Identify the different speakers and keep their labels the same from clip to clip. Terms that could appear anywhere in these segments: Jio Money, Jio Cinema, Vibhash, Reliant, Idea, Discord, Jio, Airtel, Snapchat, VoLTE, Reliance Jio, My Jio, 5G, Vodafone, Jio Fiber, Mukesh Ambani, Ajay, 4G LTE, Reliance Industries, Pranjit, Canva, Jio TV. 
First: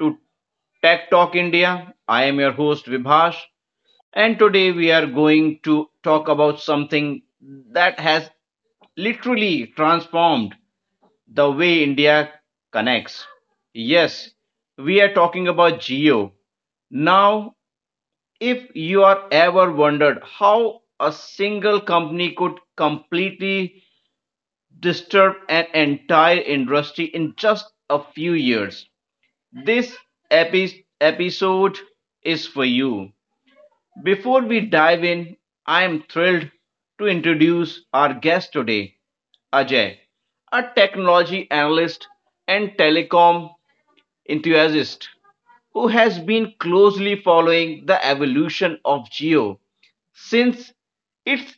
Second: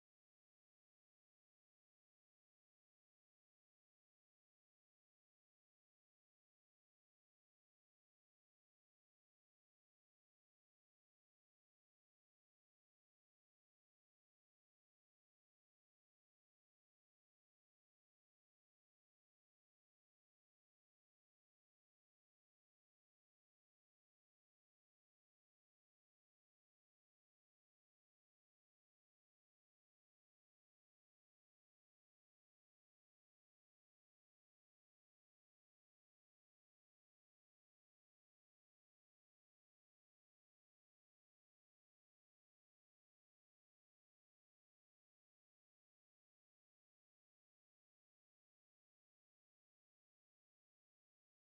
Speaker 1: to Tech Talk India. I am your host Vibhash, and today we are going to talk about something that has literally transformed the way India connects. Yes, we are talking about Geo. Now, if you are ever wondered how a single company could completely disturb an entire industry in just a few years, this episode is for you. Before we dive in, I am thrilled to introduce our guest today, Ajay, a technology analyst and telecom enthusiast who has been closely following the evolution of Geo since its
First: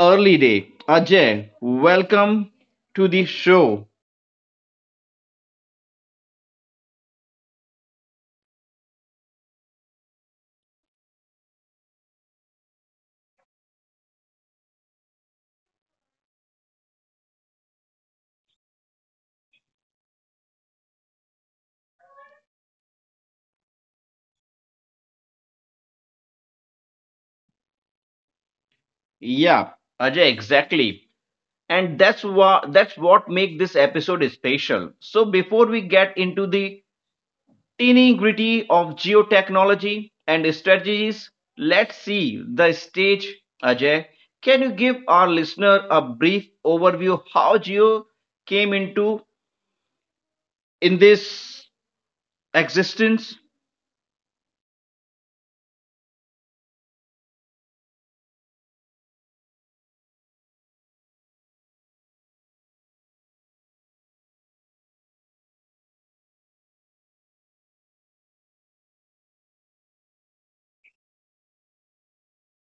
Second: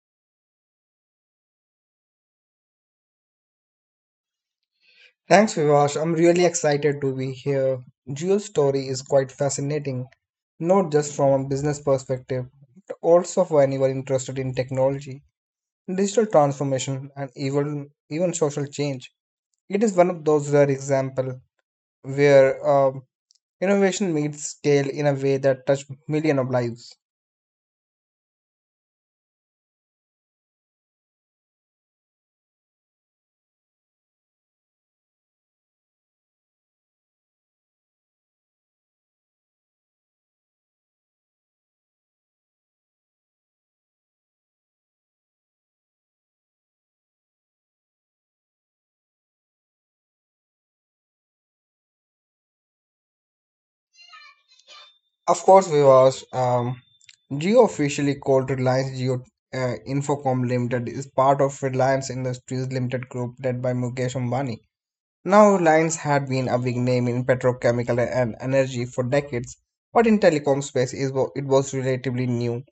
Speaker 1: early day. Ajay, welcome to the show.
Speaker 2: Thanks, Vivash. I'm really excited to be here. Jio's story is quite fascinating, not just from a business perspective, but also for anyone interested in technology, digital transformation, and even social change. It is one of those rare examples where innovation meets scale in a way that touch millions of lives.
Speaker 1: Yeah, Ajay, exactly. And that's what make this episode special. So before we get into the teeny gritty of geotechnology and strategies, let's see the stage. Ajay, can you give our listener a brief overview how Geo came into in this existence?
Speaker 2: Of course, Vivash, Jio officially called Reliance Jio Infocom Limited is part of Reliance Industries Limited Group led by Mukesh Ambani. Now, Lines had been a big name in petrochemical and energy for decades, but in telecom space is it was relatively new.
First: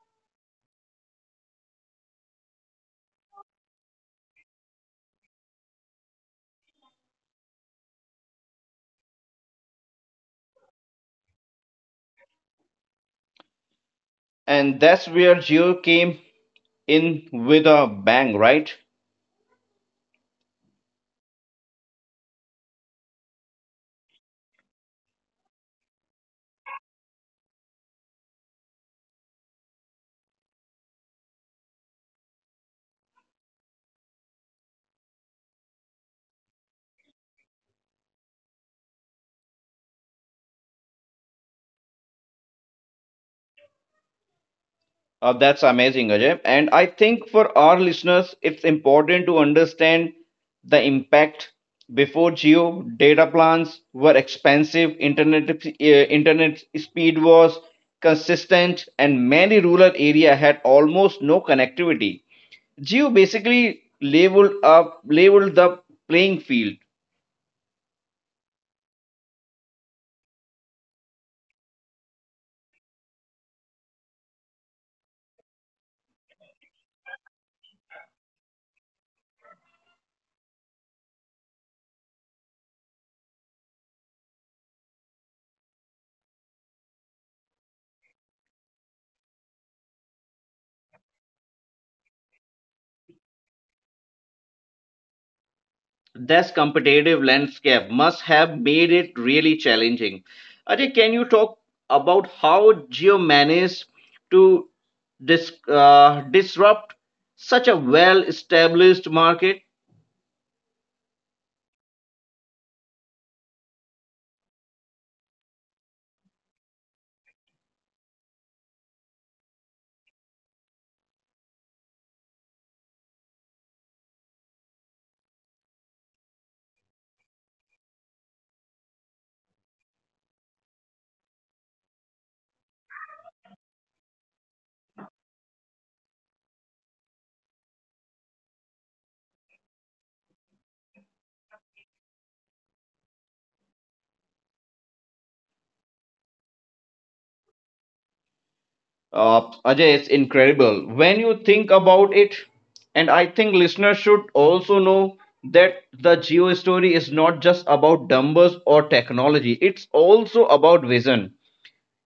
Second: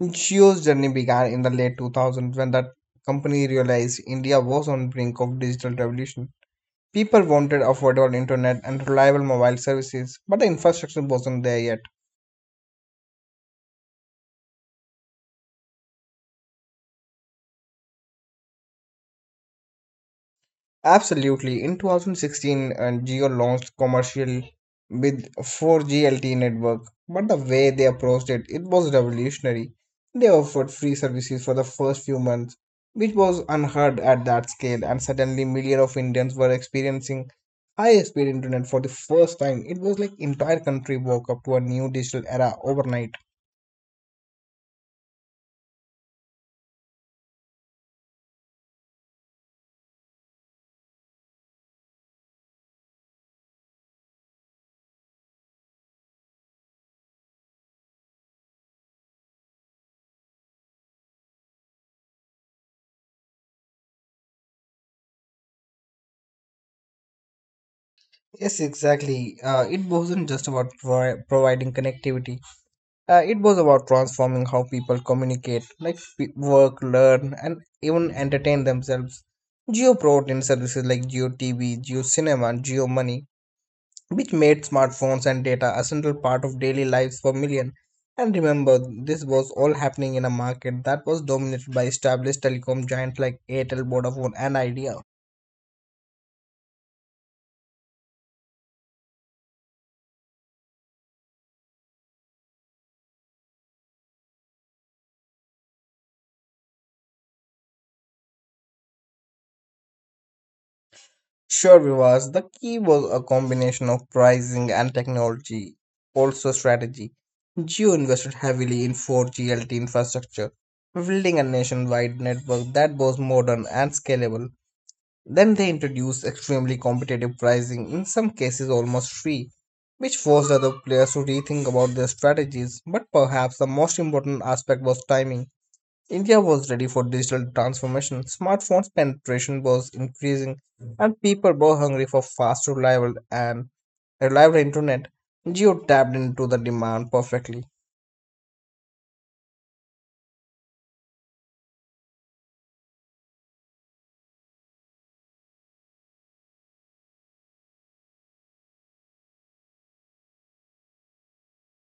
Speaker 2: Jio's journey began in the late 2000s when the company realized India was on brink of digital revolution. People wanted affordable internet and reliable mobile services, but the infrastructure wasn't there yet.
Speaker 1: And that's where Geo came in with a bang, right?
Speaker 2: Absolutely. In 2016, Geo launched commercial with 4G network, but the way they approached it, it was revolutionary. They offered free services for the first few months, which was unheard at that scale, and suddenly millions of Indians were experiencing high-speed internet for the first time. It was like entire country woke up to a new digital era overnight.
Speaker 1: That's amazing, Ajay. And I think for our listeners, it's important to understand the impact. Before Geo, data plans were expensive, internet, internet speed was consistent, and many rural area had almost no connectivity. Geo basically leveled the playing field.
Speaker 2: Yes, exactly. It wasn't just about providing connectivity. It was about transforming how people communicate, like work, learn, and even entertain themselves. Geo brought in services like Geo TV, Geo Cinema, and Geo Money, which made smartphones and data a central part of daily lives for millions. And remember, this was all happening in a market that was dominated by established telecom giants like Airtel, Vodafone, and Idea.
Speaker 1: This competitive landscape must have made it really challenging. Ajay, can you talk about how Geo managed to disrupt such a well established market?
Speaker 2: Sure, Vivas. The key was a combination of pricing and technology, also strategy. Jio invested heavily in 4G LTE infrastructure, building a nationwide network that was modern and scalable. Then they introduced extremely competitive pricing, in some cases almost free, which forced other players to rethink about their strategies. But perhaps the most important aspect was timing. India was ready for digital transformation, smartphones penetration was increasing, and people were hungry for fast, reliable, and reliable internet. Geo tapped into the demand perfectly.
Speaker 1: Ajay, it's incredible. When you think about it, and I think listeners should also know that the Geo story is not just about numbers or technology, it's also about vision.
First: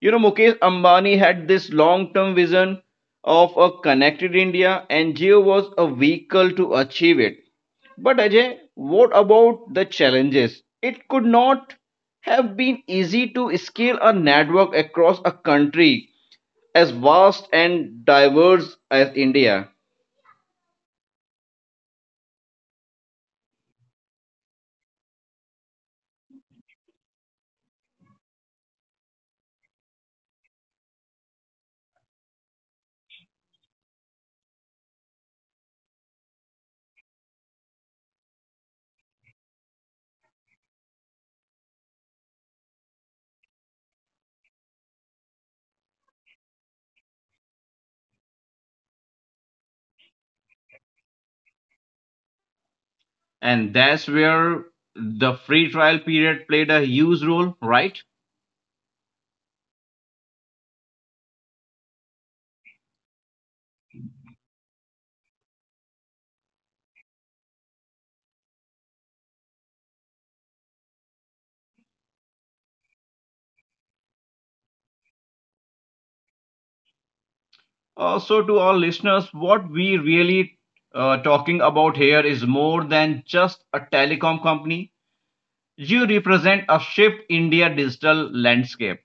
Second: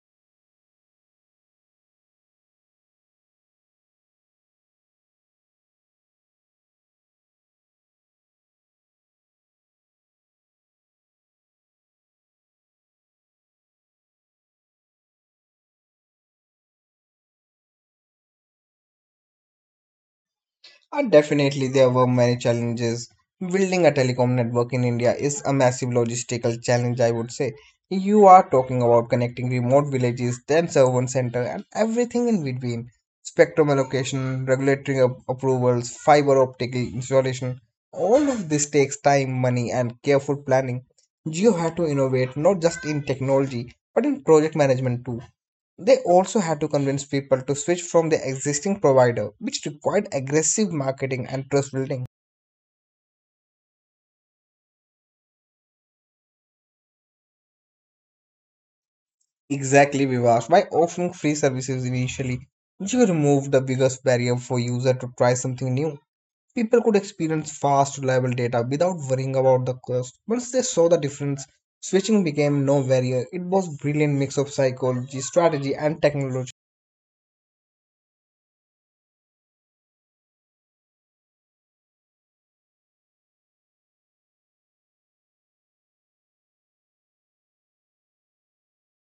Speaker 1: You know, Mukesh Ambani had this long term vision of a connected India, and Jio was a vehicle to achieve it. But Ajay, what about the challenges? It could not have been easy to scale a network across a country as vast and diverse as India.
Speaker 2: Definitely, there were many challenges. Building a telecom network in India is a massive logistical challenge, I would say. You are talking about connecting remote villages, then urban center, and everything in between. Spectrum allocation, regulatory approvals, fiber optic installation. All of this takes time, money, and careful planning. You had to innovate not just in technology, but in project management too. They also had to convince people to switch from their existing provider, which required aggressive marketing and trust building.
Speaker 1: And that's where the free trial period played a huge role, right?
Speaker 2: Exactly, Vivash. By offering free services initially, you removed the biggest barrier for users to try something new. People could experience fast, reliable data without worrying about the cost. Once they saw the difference, switching became no barrier. It was brilliant mix of psychology, strategy, and technology.
Speaker 1: So, to all listeners, what we really talking about here is more than just a telecom company. You represent a shift in India digital landscape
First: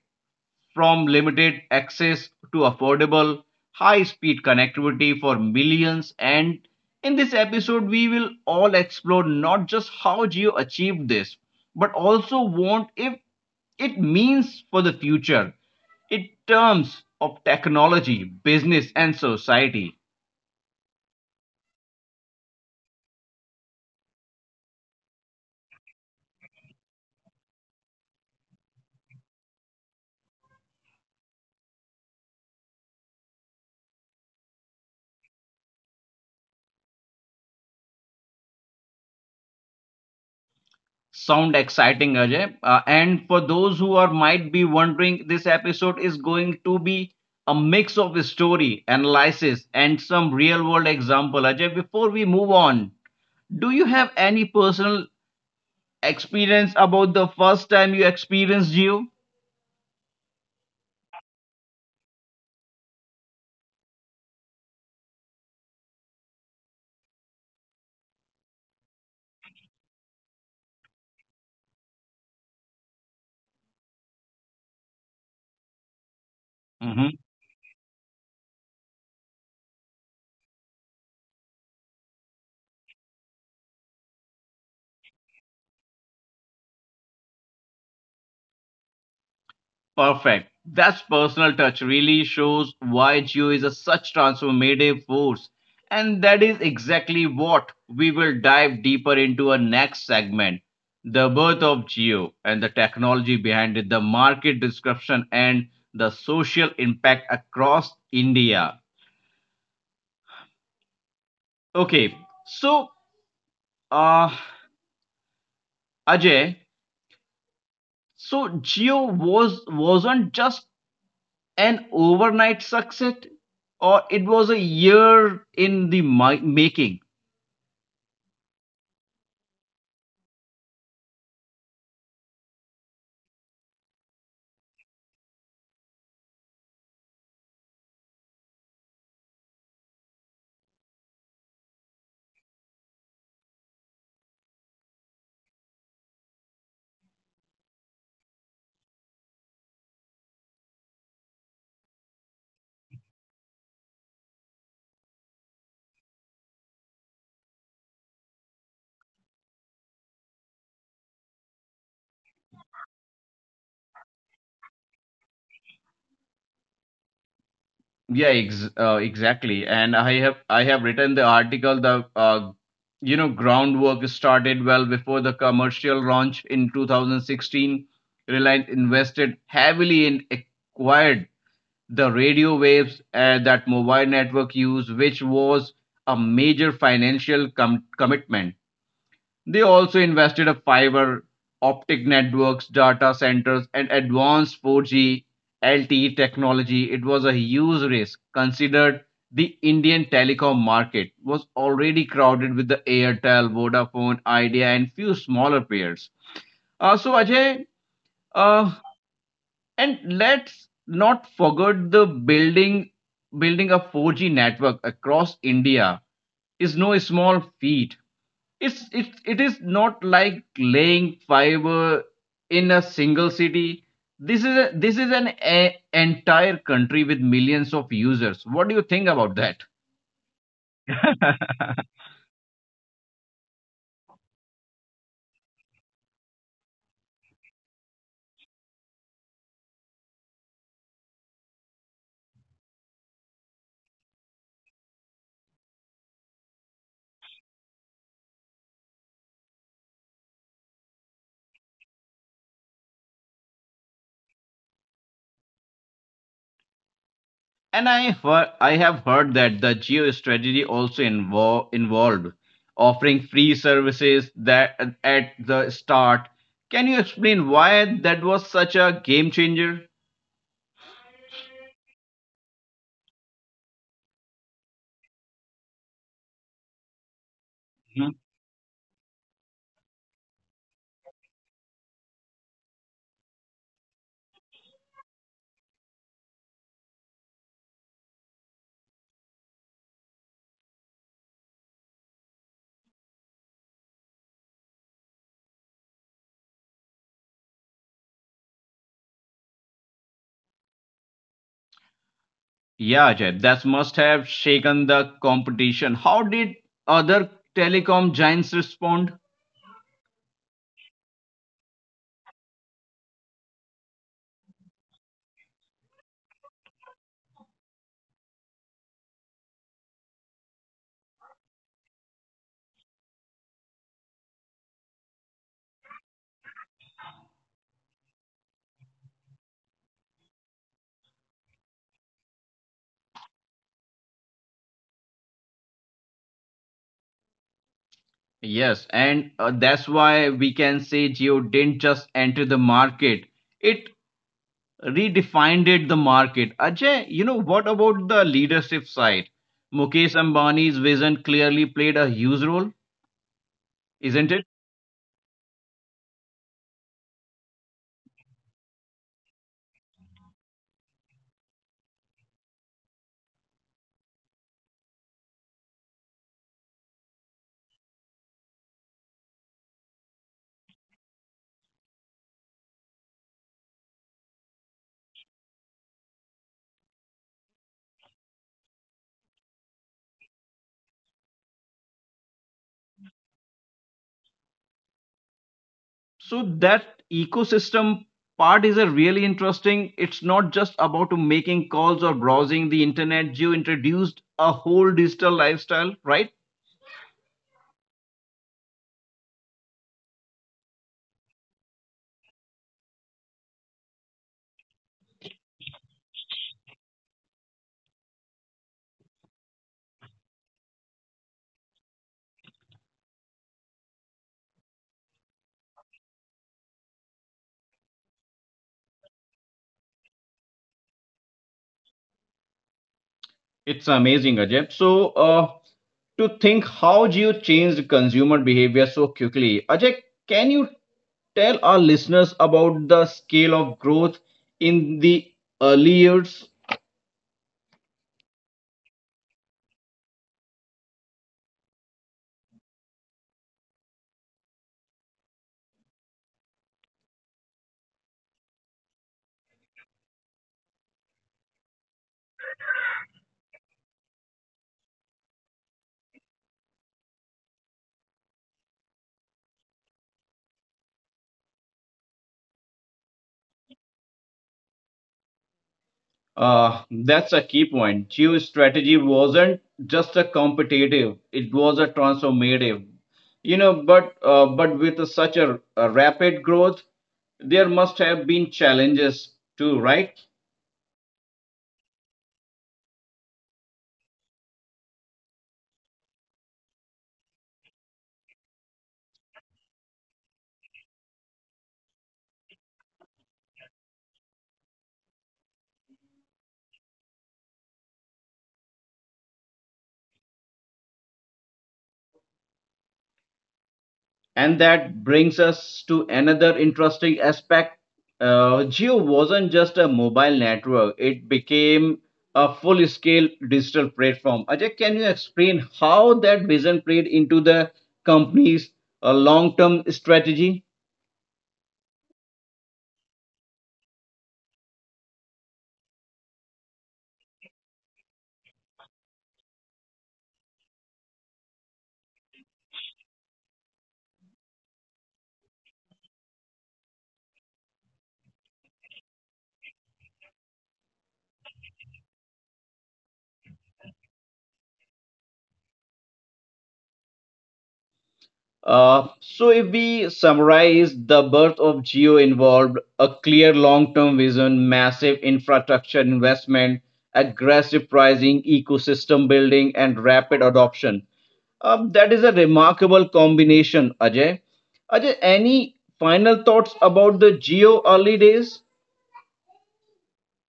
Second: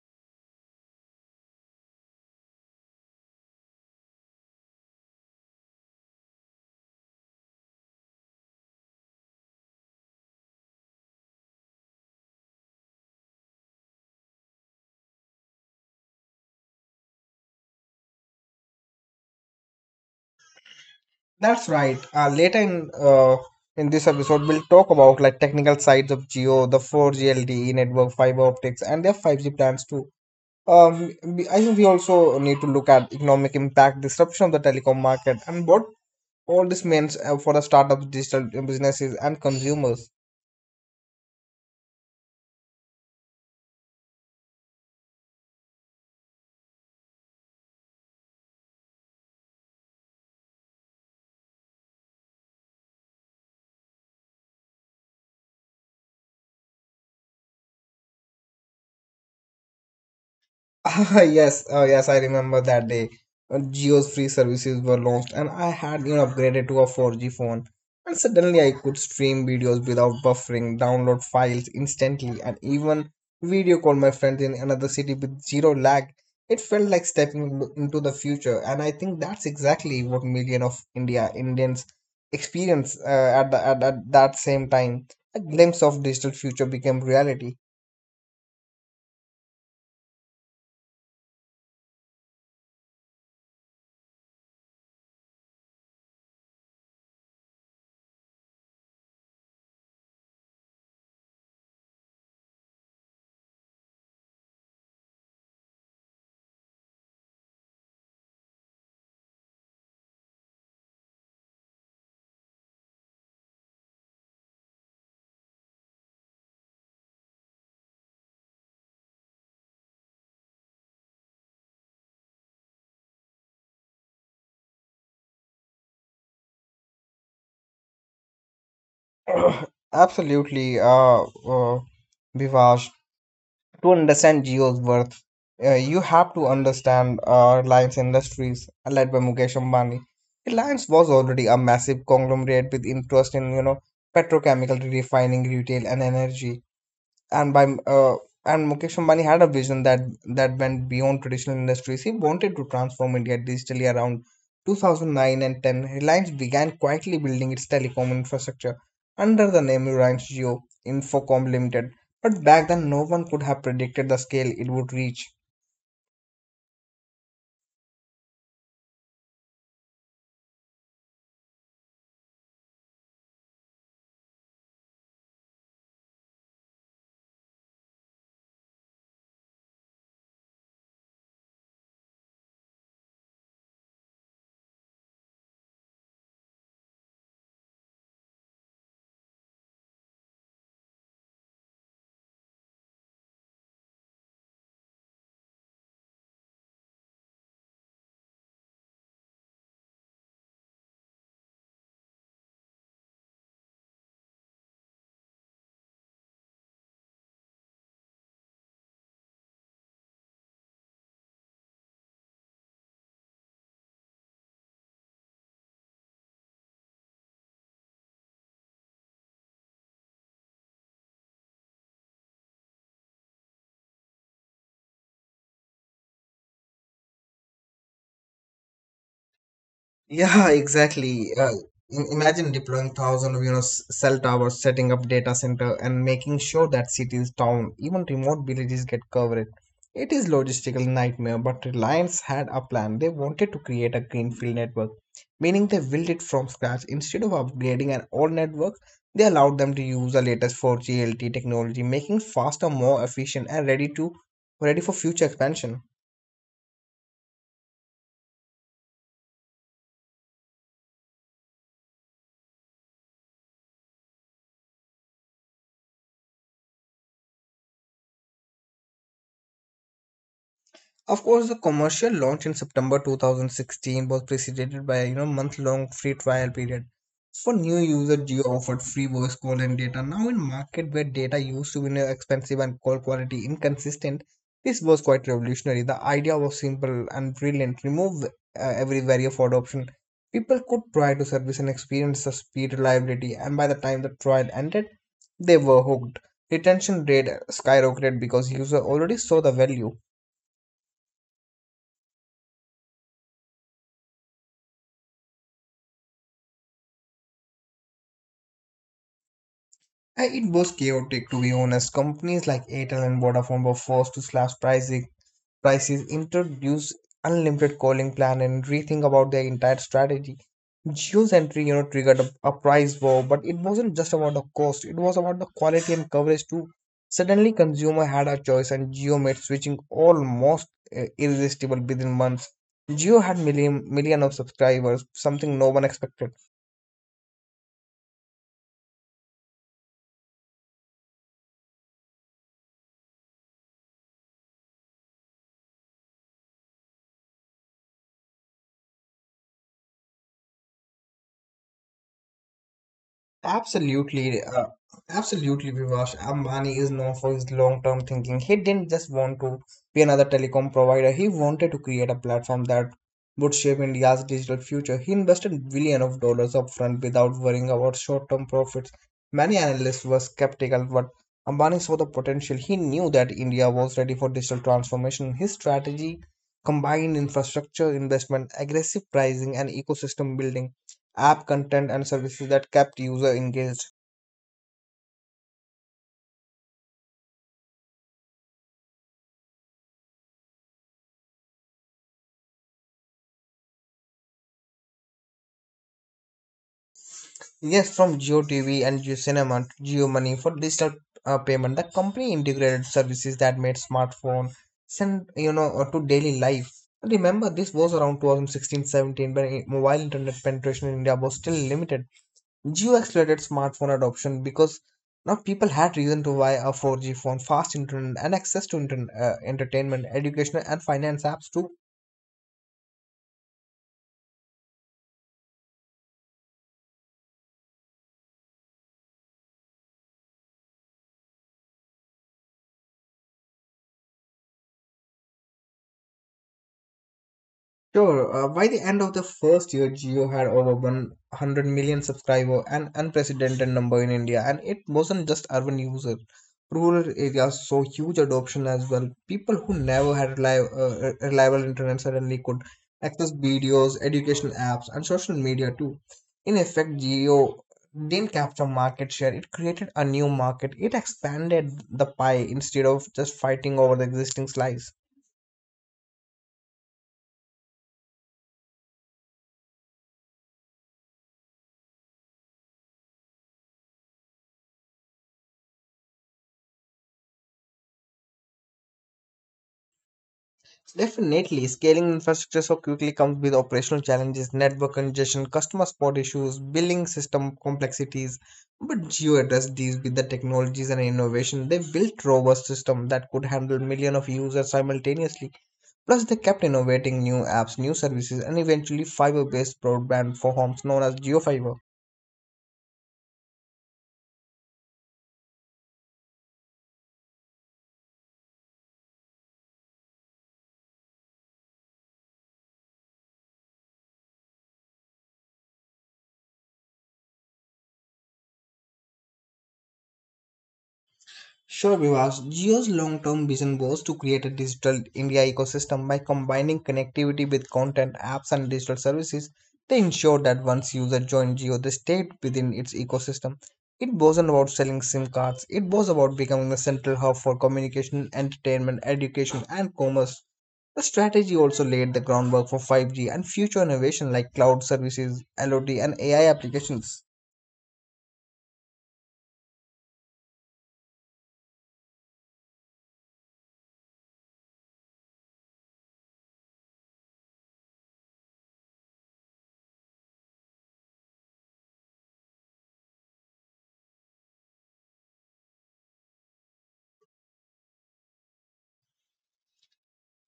Speaker 1: from limited access to affordable, high speed connectivity for millions. And in this episode, we will all explore not just how Geo achieved this, but also what if it means for the future in terms of technology, business, and society.
Speaker 2: That's right. Later in this episode, we'll talk about like technical sides of Geo, the 4G LTE network, fiber optics, and their 5G plans too. I think we also need to look at economic impact, disruption of the telecom market, and what all this means for the startups, digital businesses, and consumers.
Speaker 1: Sound exciting, Ajay. And for those who are might be wondering, this episode is going to be a mix of story, analysis, and some real world example. Ajay, before we move on, do you have any personal experience about the first time you experienced Geo?
Speaker 2: Ah, yes, oh yes, I remember that day. Geo's free services were launched, and I had you know upgraded to a 4G phone. And suddenly, I could stream videos without buffering, download files instantly, and even video call my friends in another city with zero lag. It felt like stepping into the future, and I think that's exactly what million of India Indians experience at, the, at that same time. A glimpse of digital future became reality.
Speaker 1: Perfect. That personal touch really shows why Geo is a such transformative force. And that is exactly what we will dive deeper into our next segment, the birth of Geo and the technology behind it, the market disruption, and the social impact across India. Okay, so uh, Ajay, so Geo wasn't just an overnight success, or it was a year in the making.
Speaker 2: Absolutely, uh, Vivash. To understand Jio's worth, you have to understand Reliance Industries, led by Mukesh Ambani. Reliance was already a massive conglomerate with interest in, you know, petrochemical refining, retail, and energy and by and Mukesh Ambani had a vision that went beyond traditional industries. He wanted to transform India digitally around 2009 and 10. Reliance began quietly building its telecom infrastructure under the name Reliance Jio Infocom Limited. But back then, no one could have predicted the scale it would reach.
Speaker 1: Exactly, and I have written the article. The You know, groundwork started well before the commercial launch in 2016. Reliant invested heavily in acquired the radio waves that mobile network used, which was a major financial commitment. They also invested in fiber optic networks, data centers, and advanced 4G LTE technology. It was a huge risk, considered the Indian telecom market was already crowded with the Airtel, Vodafone, Idea, and few smaller players. So Ajay, uh, and let's not forget the building a 4G network across India is no small feat. It is not like laying fiber in a single city. This is this is an entire country with millions of users. What do you think about that?
Speaker 2: Yeah, exactly. Uh, im- imagine deploying thousands of you know cell towers, setting up data center, and making sure that cities, town, even remote villages get covered. It is logistical nightmare, but Reliance had a plan. They wanted to create a greenfield network, meaning they built it from scratch. Instead of upgrading an old network, they allowed them to use the latest 4G technology, making faster, more efficient, and ready for future expansion.
Speaker 1: And I have heard that the Geo strategy also involved offering free services that at the start. Can you explain why that was such a game changer?
Speaker 2: Of course, the commercial launch in September 2016 was preceded by a you know, month-long free trial period. For new users, Geo offered free voice call and data. Now, in market where data used to be you know, expensive and call quality inconsistent, this was quite revolutionary. The idea was simple and brilliant. Remove every barrier for adoption. People could try to service and experience the speed, reliability, and by the time the trial ended, they were hooked. Retention rate skyrocketed because users already saw the value.
Speaker 1: Yeah, Ajay, that must have shaken the competition. How did other telecom giants respond?
Speaker 2: It was chaotic to be honest. Companies like Airtel and Vodafone were forced to prices, introduce unlimited calling plan, and rethink about their entire strategy. Geo's entry, you know, triggered a price war, but it wasn't just about the cost; it was about the quality and coverage too. Suddenly, consumer had a choice, and Geo made switching almost irresistible within months. Geo had million of subscribers, something no one expected.
Speaker 1: Yes, and that's why we can say Geo didn't just enter the market, it redefined the market. Ajay, you know, what about the leadership side? Mukesh Ambani's vision clearly played a huge role, isn't it?
Speaker 2: Absolutely, uh, absolutely, Vivash. Ambani is known for his long-term thinking. He didn't just want to be another telecom provider. He wanted to create a platform that would shape India's digital future. He invested billion of dollars upfront without worrying about short-term profits. Many analysts were skeptical, but Ambani saw the potential. He knew that India was ready for digital transformation. His strategy combined infrastructure investment, aggressive pricing, and ecosystem building app content and services that kept user engaged.
Speaker 1: So that ecosystem part is a really interesting. It's not just about to making calls or browsing the internet. You introduced a whole digital lifestyle, right?
Speaker 2: Yes, from GeoTV and GeoCinema to GeoMoney for digital payment, the company integrated services that made smartphone send you know to daily life. Remember, this was around 2016-17 when mobile internet penetration in India was still limited. Geo accelerated smartphone adoption because now people had reason to buy a 4G phone, fast internet, and access to internet, entertainment, educational, and finance apps too.
Speaker 1: It's amazing, Ajay. To think how Geo changed consumer behavior so quickly. Ajay, can you tell our listeners about the scale of growth in the early years?
Speaker 2: Sure, by the end of the first year, Geo had over 100 million subscribers, an unprecedented number in India. And it wasn't just urban users. Rural areas saw huge adoption as well. People who never had reliable, reliable internet suddenly could access videos, education apps, and social media too. In effect, Geo didn't capture market share, it created a new market. It expanded the pie instead of just fighting over the existing slice.
Speaker 1: That's a key point. Chew strategy wasn't just a competitive; it was a transformative. You know, but with a rapid growth, there must have been challenges too, right?
Speaker 2: Definitely, scaling infrastructure so quickly comes with operational challenges, network congestion, customer support issues, billing system complexities. But Geo addressed these with the technologies and innovation. They built robust systems that could handle millions of users simultaneously. Plus, they kept innovating new apps, new services, and eventually fiber-based broadband for homes known as Geo Fiber.
Speaker 1: And that brings us to another interesting aspect. Geo wasn't just a mobile network, it became a full scale digital platform. Ajay, can you explain how that vision played into the company's long term strategy?
Speaker 2: Sure, Vivas. Jio's long term vision was to create a digital India ecosystem by combining connectivity with content, apps, and digital services. They ensured that once users joined Jio, they stayed within its ecosystem. It wasn't about selling SIM cards, it was about becoming the central hub for communication, entertainment, education, and commerce. The strategy also laid the groundwork for 5G and future innovation like cloud services, LOD, and AI applications.
Speaker 1: So, if we summarize, the birth of Geo involved a clear long term vision, massive infrastructure investment, aggressive pricing, ecosystem building, and rapid adoption. That is a remarkable combination, Ajay. Ajay, any final thoughts about the Geo early days?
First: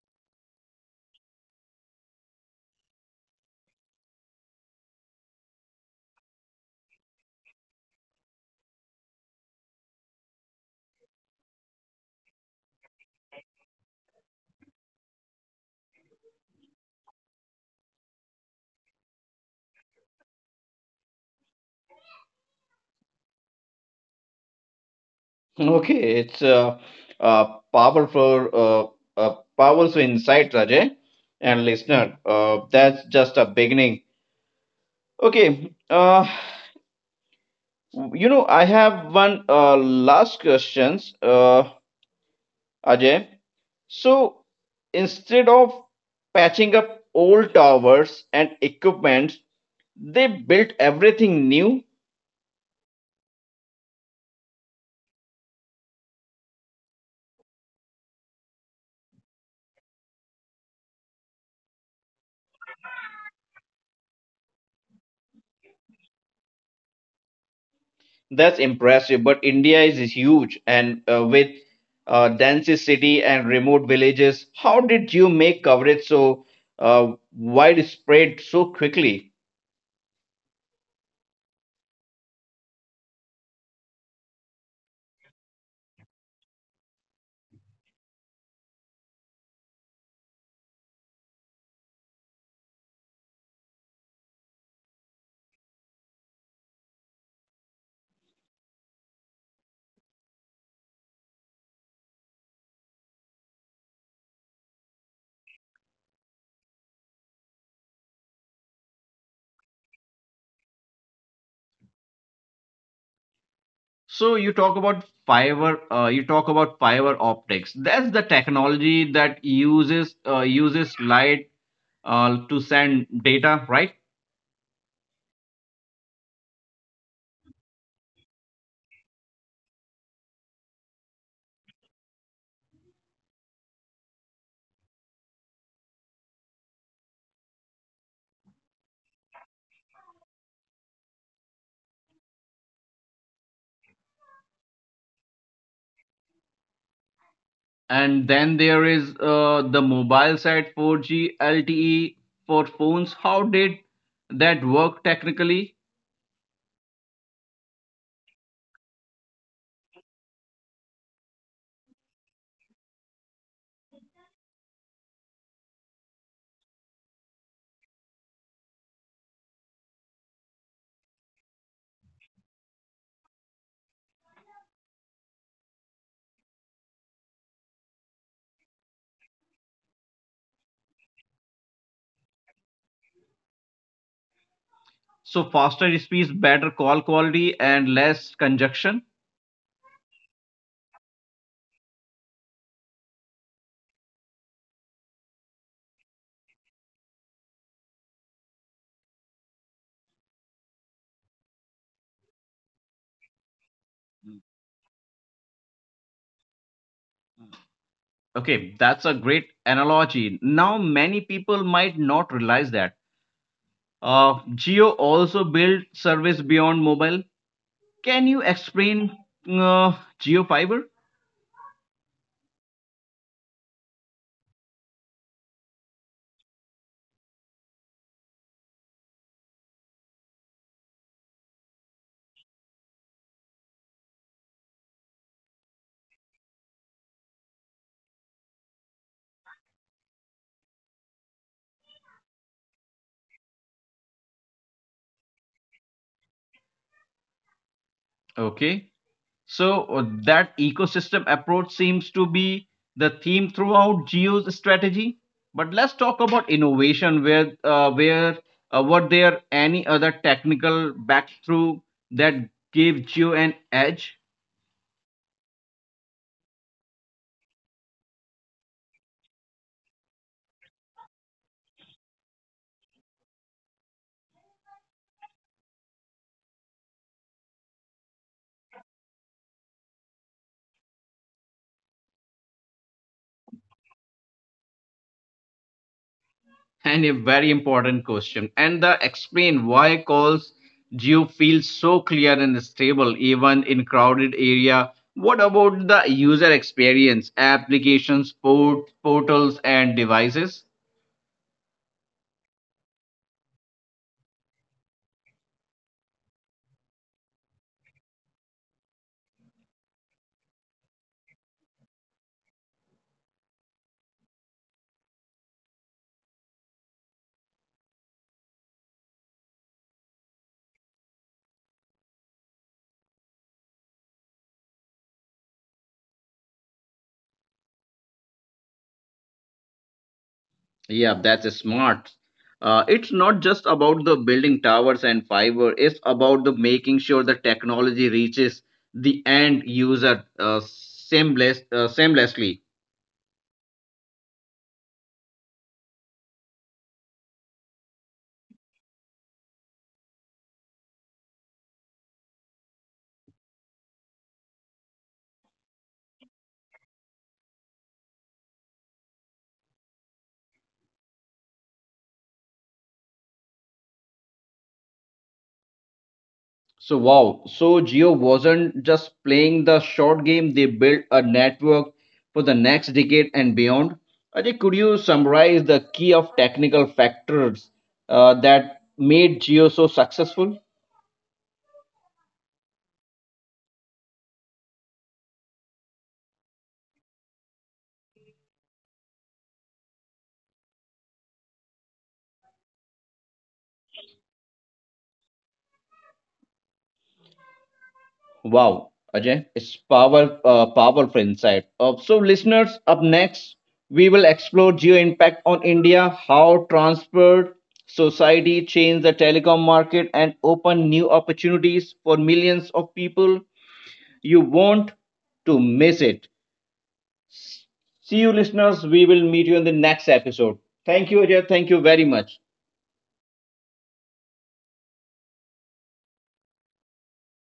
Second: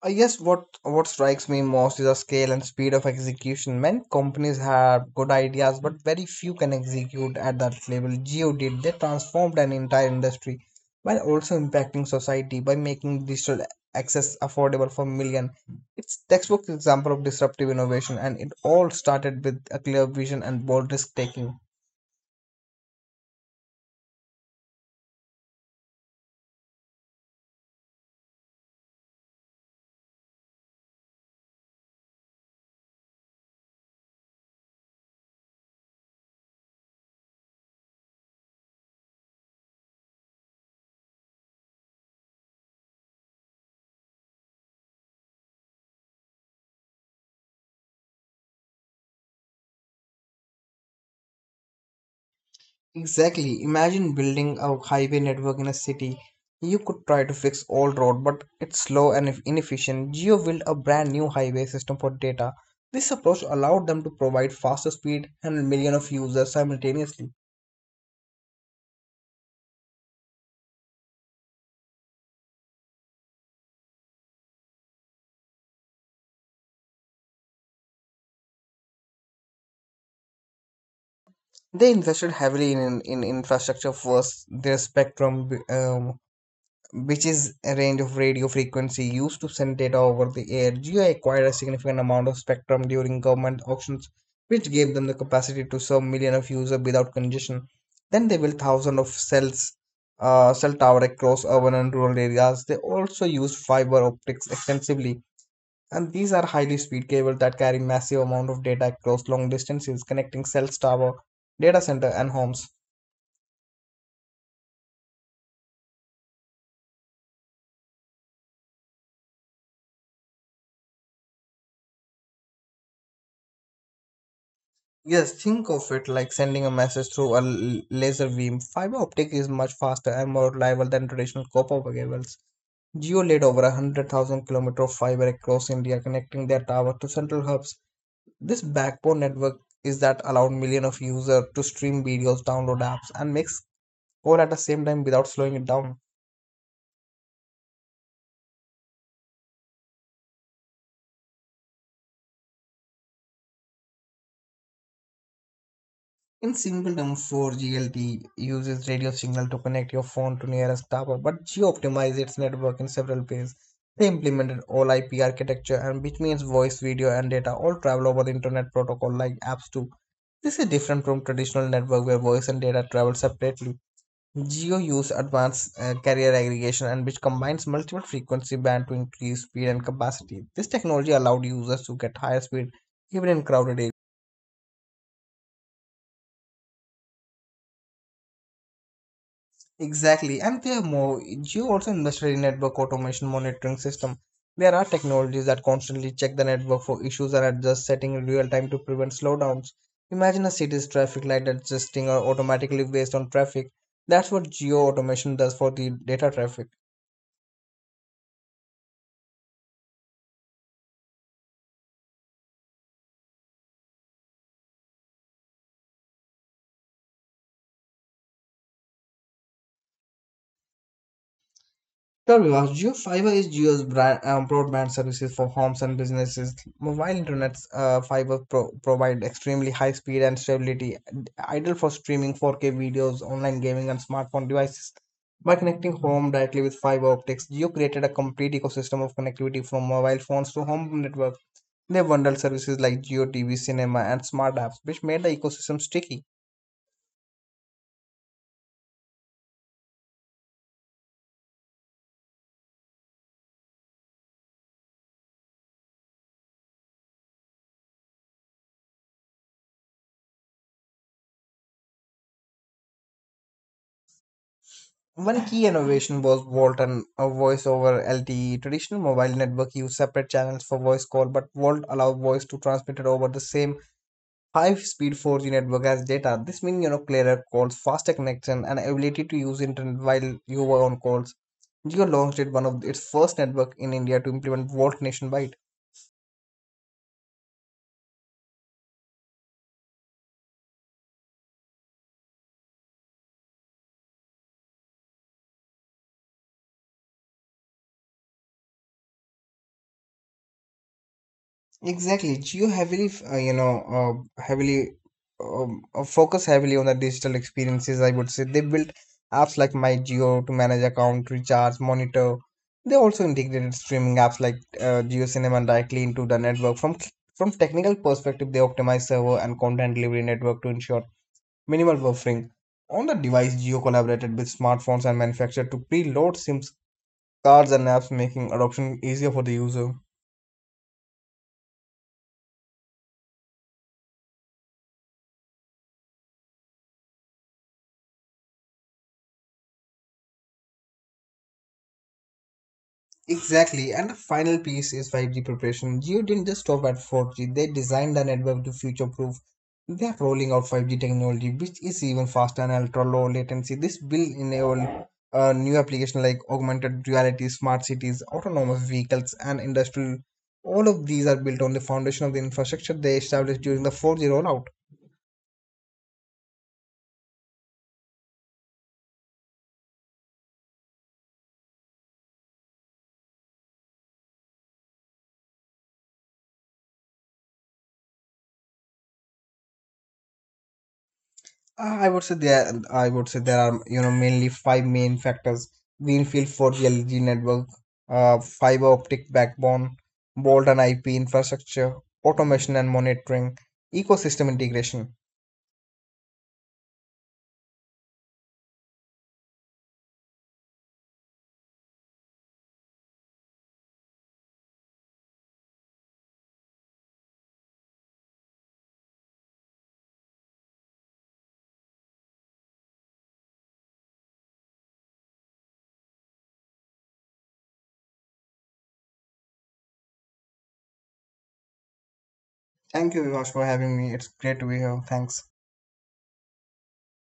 Speaker 2: I guess what strikes me most is the scale and speed of execution. Many companies have good ideas, but very few can execute at that level. Geo did. They transformed an entire industry while also impacting society by making digital access affordable for million. It's textbook example of disruptive innovation, and it all started with a clear vision and bold risk taking.
Speaker 1: Okay, a a powerful insight, Rajay, and listener. That's just a beginning. Okay, you know, I have one last questions, Ajay. So instead of patching up old towers and equipment, they built everything new.
Speaker 2: Exactly. Imagine building a highway network in a city. You could try to fix all road, but it's slow and inefficient. Geo built a brand new highway system for data. This approach allowed them to provide faster speed and millions of users simultaneously.
Speaker 1: That's impressive. But India is huge, and with densest city and remote villages. How did you make coverage so widespread so quickly?
Speaker 2: They invested heavily in infrastructure first. Their spectrum which is a range of radio frequency used to send data over the air. Geo acquired a significant amount of spectrum during government auctions, which gave them the capacity to serve millions of users without congestion. Then they built thousands of cells, cell towers across urban and rural areas. They also used fiber optics extensively, and these are highly speed cables that carry massive amount of data across long distances, connecting cells, tower, data center, and homes.
Speaker 1: So you talk about fiber. You talk about fiber optics. That's the technology that uses light to send data, right?
Speaker 2: Yes, think of it like sending a message through a laser beam. Fiber optic is much faster and more reliable than traditional copper cables. Jio laid over 100,000 km of fiber across India, connecting their tower to central hubs. This backbone network is that allowed millions of users to stream videos, download apps, and mix all at the same time without slowing it down.
Speaker 1: And then there is the mobile side 4G LTE for phones. How did that work technically?
Speaker 2: In simple terms, 4GLTE uses radio signal to connect your phone to nearest tower, but geo-optimizes its network in several ways. They implemented all IP architecture, and which means voice, video, and data all travel over the internet protocol like apps do. This is different from traditional network where voice and data travel separately. Geo uses advanced carrier aggregation and which combines multiple frequency band to increase speed and capacity. This technology allowed users to get higher speed even in crowded areas.
Speaker 1: So faster speeds, better call quality, and less congestion.
Speaker 2: Exactly, and they have more. Geo also invested in network automation monitoring system. There are technologies that constantly check the network for issues and adjust setting in real time to prevent slowdowns. Imagine a city's traffic light adjusting or automatically based on traffic. That's what geo automation does for the data traffic.
Speaker 1: Okay, that's a great analogy. Now, many people might not realize that. Geo also built service beyond mobile. Can you explain Geo Fiber?
Speaker 2: WRGeo Fiber is Geo's brand, broadband services for homes and businesses. Mobile internet fiber provide extremely high speed and stability, ideal for streaming 4K videos, online gaming, and smartphone devices. By connecting home directly with fiber optics, Geo created a complete ecosystem of connectivity from mobile phones to home network. They bundled services like Geo TV, cinema, and smart apps, which made the ecosystem sticky.
Speaker 1: Okay. That ecosystem approach seems to be the theme throughout Geo's strategy. But let's talk about innovation. Where Were there any other technical breakthrough that gave Geo an edge?
Speaker 2: One key innovation was Volt and voice over LTE. Traditional mobile network used separate channels for voice call, but Volt allowed voice to transmit it over the same high-speed 4G network as data. This means you know clearer calls, faster connection, and ability to use internet while you were on calls. Jio launched it one of its first network in India to implement Volt nationwide.
Speaker 1: And a very important question. And the explain why calls Geo feels so clear and stable even in crowded area. What about the user experience, applications, portals, and devices?
Speaker 2: Exactly. Geo heavily, you know, heavily focus heavily on the digital experiences. I would say they built apps like My Geo to manage account, recharge, monitor. They also integrated streaming apps like Geo Cinema directly into the network. From technical perspective, they optimized server and content delivery network to ensure minimal buffering. On the device, Geo collaborated with smartphones and manufactured to preload SIMs, cards, and apps, making adoption easier for the user.
Speaker 1: Yeah, that's smart. It's not just about the building towers and fiber. It's about the making sure the technology reaches the end user seamlessly.
Speaker 2: Exactly, and the final piece is 5G preparation. Geo didn't just stop at 4G, they designed the network to future proof. They are rolling out 5G technology, which is even faster and ultra low latency. This will enable new applications like augmented reality, smart cities, autonomous vehicles, and industrial. All of these are built on the foundation of the infrastructure they established during the 4G rollout.
Speaker 1: So wow, so Geo wasn't just playing the short game. They built a network for the next decade and beyond. Ajay, could you summarize the key of technical factors that made Geo so successful?
Speaker 2: I would say there are you know mainly five main factors: greenfield 4G LG network, fiber optic backbone, bold and IP infrastructure, automation and monitoring, ecosystem integration.
Speaker 1: Wow, Ajay, it's powerful insight. So, listeners, up next, we will explore geo impact on India, how transport society changed the telecom market and open new opportunities for millions of people. You won't to miss it. See you, listeners. We will meet you in the next episode. Thank you, Ajay. Thank you very much.
Speaker 2: Thank you, Vivash, for having me. It's great to be here. Thanks.